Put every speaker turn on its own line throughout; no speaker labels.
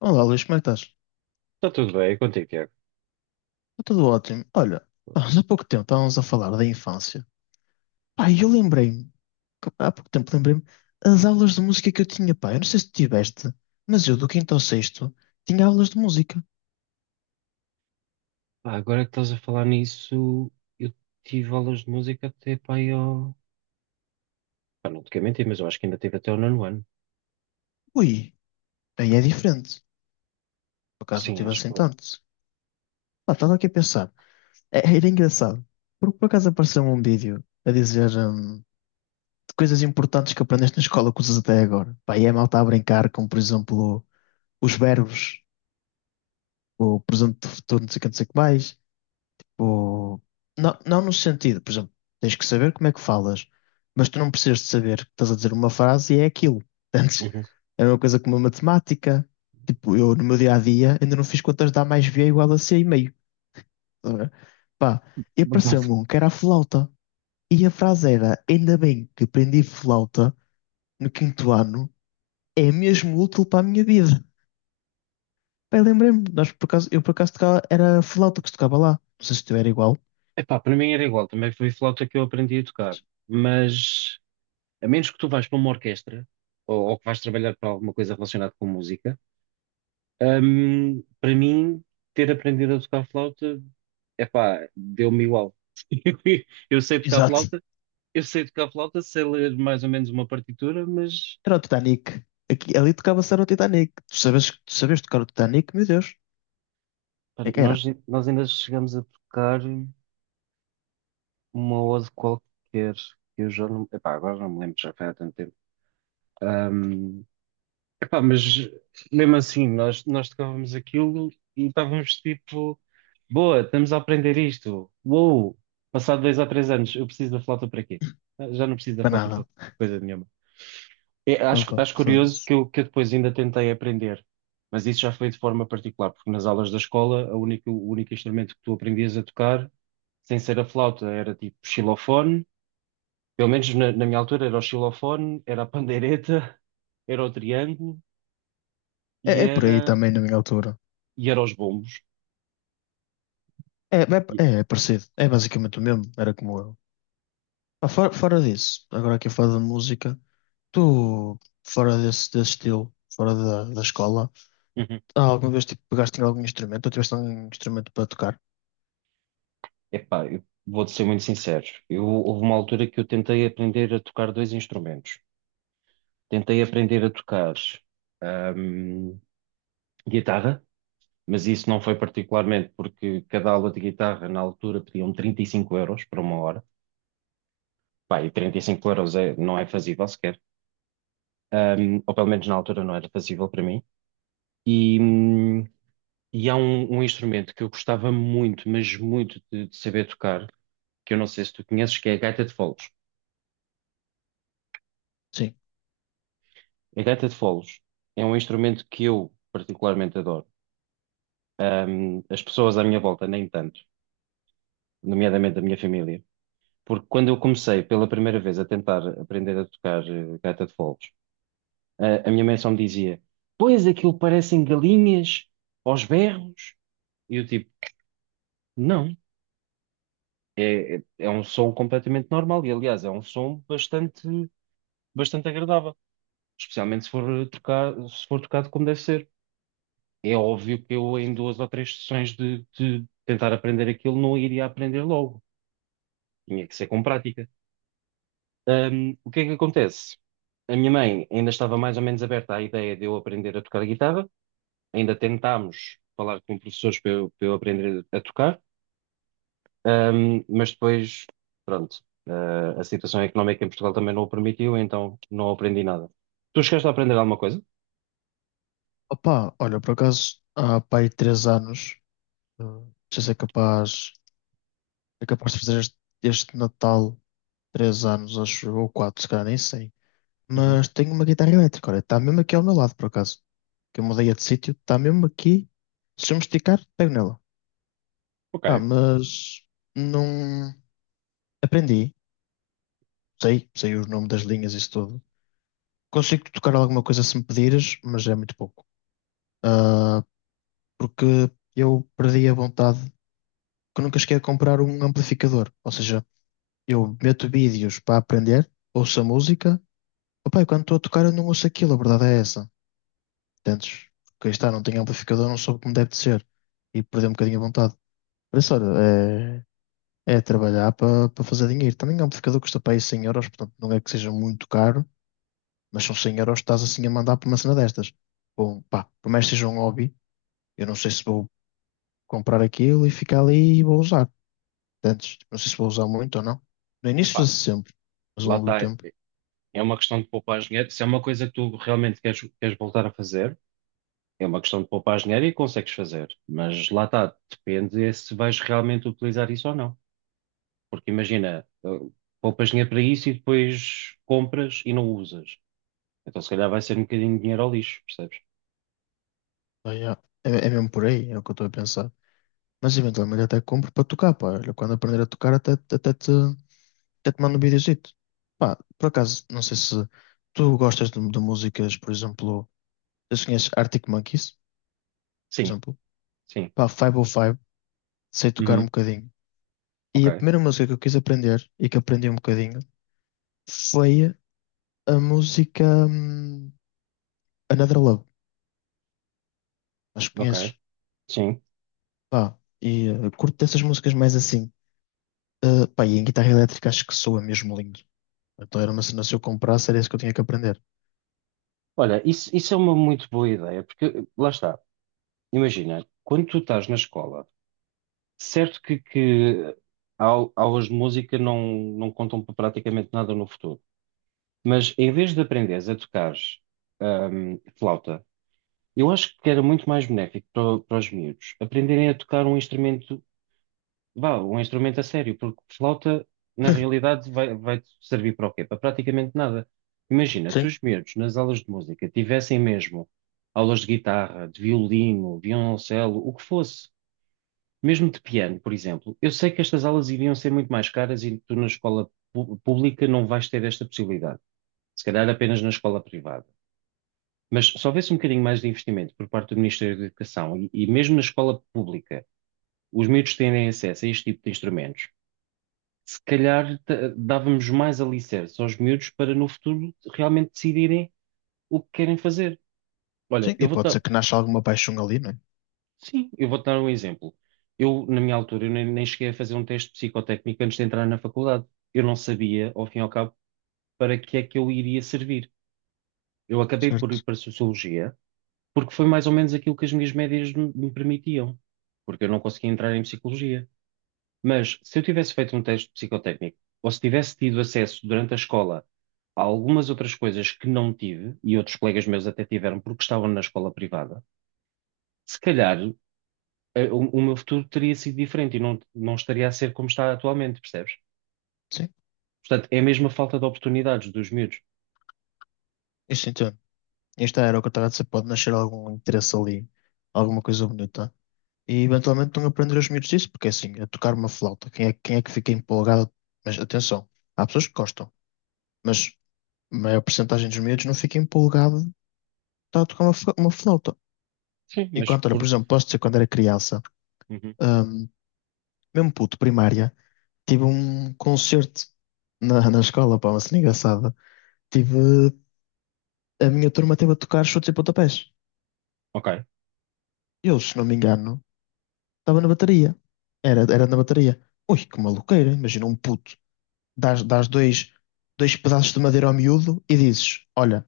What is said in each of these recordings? Olá, Luís, como é que estás? Está
Está tudo bem, é contigo, Tiago.
tudo ótimo. Olha, há pouco tempo estávamos a falar da infância. Pá, e eu lembrei-me, há pouco tempo lembrei-me, as aulas de música que eu tinha, pá, eu não sei se tiveste, mas eu do quinto ao sexto tinha aulas de música.
Pá, agora que estás a falar nisso, eu tive aulas de música até pá, Pá, não te quero mentir, mas eu acho que ainda tive até o nono ano.
Ui, aí é diferente. Por acaso não
Sim,
tive
acho que
assim
foi.
tantos. Pá, estava aqui a pensar, era engraçado, porque por acaso apareceu um vídeo a dizer de coisas importantes que aprendeste na escola que usas até agora. Pá, e é malta a brincar com, por exemplo, os verbos, o presente do futuro, não sei o que, não sei o que mais. Ou... Não, não no sentido, por exemplo, tens que saber como é que falas, mas tu não precisas de saber que estás a dizer uma frase e é aquilo. Antes,
Uhum.
é uma coisa como a matemática. Tipo, eu no meu dia a dia ainda não fiz contas de A mais B é igual a C e meio. Estás a ver? Pá, e
Então,
apareceu-me um que era a flauta. E a frase era: ainda bem que aprendi flauta no quinto ano, é mesmo útil para a minha vida. Pá, e lembrei-me, nós por acaso, eu por acaso tocava, era a flauta que se tocava lá. Não sei se tu era igual.
epá, para mim era igual, também foi flauta que eu aprendi a tocar.
mas-
Mas, a menos que tu vais para uma orquestra, ou que vais trabalhar para alguma coisa relacionada com música, para mim, ter aprendido a tocar flauta, epá, deu-me igual. Eu sei tocar
Exato.
flauta, Eu sei tocar flauta, sei ler mais ou menos uma partitura, mas
Era o Titanic. Aqui, ali tocava-se era o Titanic. Tu sabes tocar o Titanic? Meu Deus.
pá,
É que era.
nós ainda chegamos a tocar uma ode qualquer, que eu já não, epá, agora não me lembro, já foi há tanto tempo. Ahm, epá, mas mesmo assim, nós tocávamos aquilo e estávamos tipo, boa, estamos a aprender isto. Uou, passado 2 ou 3 anos, eu preciso da flauta para quê? Ah, já não preciso da
Para
flauta para
nada.
coisa nenhuma. É, acho,
Opa,
acho curioso
foda-se.
que eu depois ainda tentei aprender, mas isso já foi de forma particular, porque nas aulas da escola a única, o único instrumento que tu aprendias a tocar, sem ser a flauta, era tipo xilofone, pelo menos na minha altura era o xilofone, era a pandeireta, era o triângulo
É,
e
é por aí
era,
também, na minha altura.
e era os bombos.
É,
E,
é parecido. É basicamente o mesmo. Era como eu. Ah, fora disso, agora aqui a falar de música. Tu, desse estilo, da escola,
Uhum.
ah, alguma vez tipo, pegaste em algum instrumento ou tiveste algum instrumento para tocar?
Epá, eu vou-te ser muito sincero, houve uma altura que eu tentei aprender a tocar dois instrumentos. Tentei aprender a tocar, hum, guitarra mas isso não foi particularmente porque cada aula de guitarra na altura pediam 35 € para uma hora. Pá, e 35 € não é fazível sequer. Ou pelo menos na altura não era fazível para mim. E, hum, e há um instrumento que eu gostava muito, mas muito de saber tocar, que eu não sei se tu conheces, que é a gaita de foles.
Sim.
A gaita de foles é um instrumento que eu particularmente adoro. As pessoas à minha volta, nem tanto, nomeadamente a minha família. Porque quando eu comecei pela primeira vez a tentar aprender a tocar gaita de foles, a minha mãe só me dizia: Pois aquilo parecem galinhas aos berros. E eu, tipo, não, é um som completamente normal. E aliás, é um som bastante, bastante agradável, especialmente se for, tocar, se for tocado como deve ser. É óbvio que eu, em duas ou três sessões de tentar aprender aquilo, não iria aprender logo. Tinha que ser com prática. O que é que acontece? A minha mãe ainda estava mais ou menos aberta à ideia de eu aprender a tocar guitarra, ainda tentámos falar com professores para eu aprender a tocar, mas depois, pronto, ah, a situação económica em Portugal também não o permitiu, então não aprendi nada. Tu chegaste a aprender alguma coisa?
Opa, olha, por acaso, há pá, aí três anos, já sei capaz, é capaz de fazer este Natal três anos, acho, eu, ou quatro, se calhar, nem sei.
Uhum.
Mas tenho uma guitarra elétrica, olha, está mesmo aqui ao meu lado, por acaso. Que eu mudei de sítio, está mesmo aqui. Se eu me esticar, pego nela.
Ok.
Ah, mas não aprendi. Sei o nome das linhas e isso tudo. Consigo tocar alguma coisa se me pedires, mas é muito pouco. Ah, porque eu perdi a vontade, que nunca cheguei a comprar um amplificador. Ou seja, eu meto vídeos para aprender, ouço a música, opa, e quando estou a tocar eu não ouço aquilo, a verdade é essa. Entendes? Porque aí está, não tenho amplificador, não soube como deve de ser. E perdi um bocadinho a vontade. Por isso, olha, é trabalhar para fazer dinheiro. Também um amplificador custa para aí 100 euros, portanto não é que seja muito caro, mas são 100 euros que estás assim a mandar para uma cena destas. Bom, pá, por mais que seja um hobby. Eu não sei se vou comprar aquilo e ficar ali e vou usar. Antes, não sei se vou usar muito ou não. No início
Epá,
usa-se sempre, mas ao
lá
longo do
está,
tempo,
é uma questão de poupar dinheiro. Se é uma coisa que tu realmente queres, voltar a fazer, é uma questão de poupar dinheiro e consegues fazer. Mas lá está, depende é se vais realmente utilizar isso ou não. Porque imagina, poupas dinheiro para isso e depois compras e não usas. Então se calhar vai ser um bocadinho de dinheiro ao lixo, percebes?
pá, já, é mesmo por aí, é o que eu estou a pensar. Mas eventualmente até compro para tocar, pá. Olha, quando aprender a tocar, até te mando um videozito. Pá, por acaso, não sei se tu gostas de músicas, por exemplo, eu conheces Arctic Monkeys, por
Sim,
exemplo.
sim.
Pá, 505, sei tocar um
Uhum.
bocadinho. E
Ok,
a primeira música que eu quis aprender, e que aprendi um bocadinho, foi a música. Another Love, acho que
ok.
conheces.
Sim.
Pá, e curto dessas músicas mais assim. Pá, e em guitarra elétrica acho que soa mesmo lindo. Então era uma cena, se eu comprasse, era isso que eu tinha que aprender.
Olha, isso é uma muito boa ideia, porque lá está. Imagina, quando tu estás na escola, certo que aulas de música não contam para praticamente nada no futuro, mas em vez de aprenderes a tocar flauta, eu acho que era muito mais benéfico para os miúdos aprenderem a tocar um instrumento. Vá, um instrumento a sério, porque flauta, na realidade, vai servir para o quê? Para praticamente nada. Imagina, se
Sim,
os miúdos nas aulas de música tivessem mesmo aulas de guitarra, de violino, violoncelo, o que fosse, mesmo de piano, por exemplo, eu sei que estas aulas iriam ser muito mais caras e tu na escola pública não vais ter esta possibilidade. Se calhar apenas na escola privada. Mas se houvesse um bocadinho mais de investimento por parte do Ministério da Educação e mesmo na escola pública, os miúdos terem acesso a este tipo de instrumentos se calhar dávamos mais alicerces aos miúdos para no futuro realmente decidirem o que querem fazer. Olha,
sim. E pode ser que nasça alguma paixão ali, não é?
sim, eu vou dar um exemplo. Eu, na minha altura, eu nem cheguei a fazer um teste psicotécnico antes de entrar na faculdade. Eu não sabia, ao fim e ao cabo, para que é que eu iria servir. Eu acabei por
Certo.
ir para a sociologia, porque foi mais ou menos aquilo que as minhas médias me permitiam, porque eu não conseguia entrar em psicologia. Mas se eu tivesse feito um teste psicotécnico, ou se tivesse tido acesso durante a escola a algumas outras coisas que não tive, e outros colegas meus até tiveram porque estavam na escola privada, se calhar o meu futuro teria sido diferente e não estaria a ser como está atualmente, percebes?
Sim,
Portanto, é mesmo a falta de oportunidades dos miúdos.
isso entendo. Isto era o que eu estava a dizer, pode nascer algum interesse ali, alguma coisa bonita. E eventualmente estão a aprender os miúdos disso, porque é assim, a tocar uma flauta, quem é que fica empolgado? Mas atenção, há pessoas que gostam, mas a maior porcentagem dos miúdos não fica empolgado de estar a tocar uma flauta.
Sim, mas
Enquanto, olha, por
por...
exemplo, posso dizer quando era criança,
Uhum.
hum, mesmo puto, primária, tive um concerto na, na escola, pá, uma cena engraçada. Tive, a minha turma teve a tocar chutes e pontapés.
Ok.
Eu, se não me engano, estava na bateria. Era na bateria. Ui, que maluqueira, imagina um puto. Dás dois pedaços de madeira ao miúdo e dizes, olha,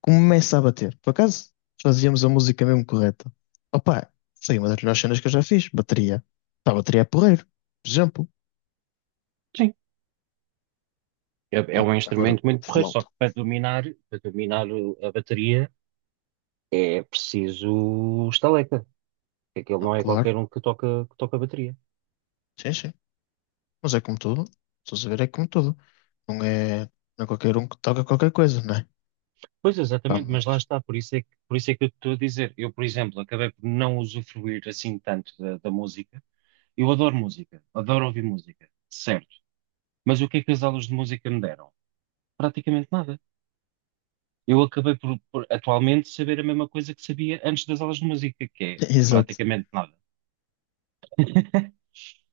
começa a bater. Por acaso, fazíamos a música mesmo correta. Opa, foi uma das melhores cenas que eu já fiz, bateria. Pá, bateria é porreiro, por exemplo.
Sim. É, é
Pá,
um
agora,
instrumento muito porreiro, só
flauta.
que para dominar, a bateria é preciso estaleca. Aquele
Não,
não é
claro.
qualquer um que toca a bateria.
Sim, sim. Mas é como tudo. Estás a ver, é como tudo. Não é, não é qualquer um que toca qualquer coisa, não é?
Pois
Pá,
exatamente, mas lá
mas...
está, por isso é que eu te estou a dizer. Eu, por exemplo, acabei por não usufruir assim tanto da música. Eu adoro música, adoro ouvir música, certo. Mas o que é que as aulas de música me deram? Praticamente nada. Eu acabei por atualmente saber a mesma coisa que sabia antes das aulas de música, que é
Exato.
praticamente nada.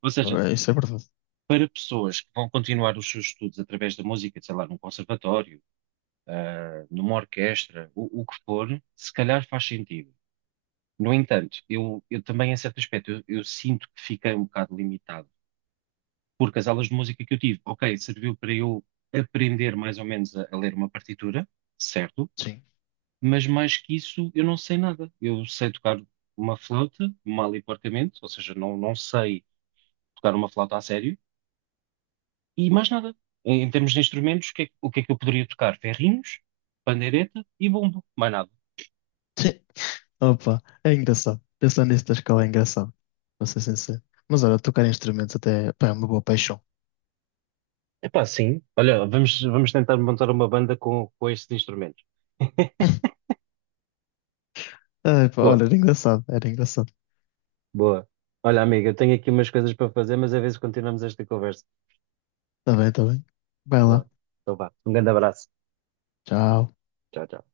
Ou
Pá,
seja,
é, isso é verdade.
para pessoas que vão continuar os seus estudos através da música, sei lá, num conservatório, ah, numa orquestra, o que for, se calhar faz sentido. No entanto, eu também, em certo aspecto, eu sinto que fiquei um bocado limitado, porque as aulas de música que eu tive, ok, serviu para eu aprender mais ou menos a ler uma partitura, certo,
Sim.
mas mais que isso, eu não sei nada. Eu sei tocar uma flauta, mal e porcamente, ou seja, não sei tocar uma flauta a sério, e mais nada. Em termos de instrumentos, o que é que eu poderia tocar? Ferrinhos, pandeireta e bombo, mais nada.
Sim. Opa, é engraçado. Pensar nisso da escola é engraçado. Vou ser sincero. Mas olha, tocar instrumentos até, pá, é uma boa paixão.
Epá, sim. Olha, vamos tentar montar uma banda com estes instrumentos.
Ai, pá, olha,
Boa.
era engraçado. Era engraçado.
Boa. Olha, amiga, eu tenho aqui umas coisas para fazer, mas a ver se continuamos esta conversa.
Tá bem, tá bem. Vai
Boa.
lá.
Então vá. Um grande abraço.
Tchau.
Tchau, tchau.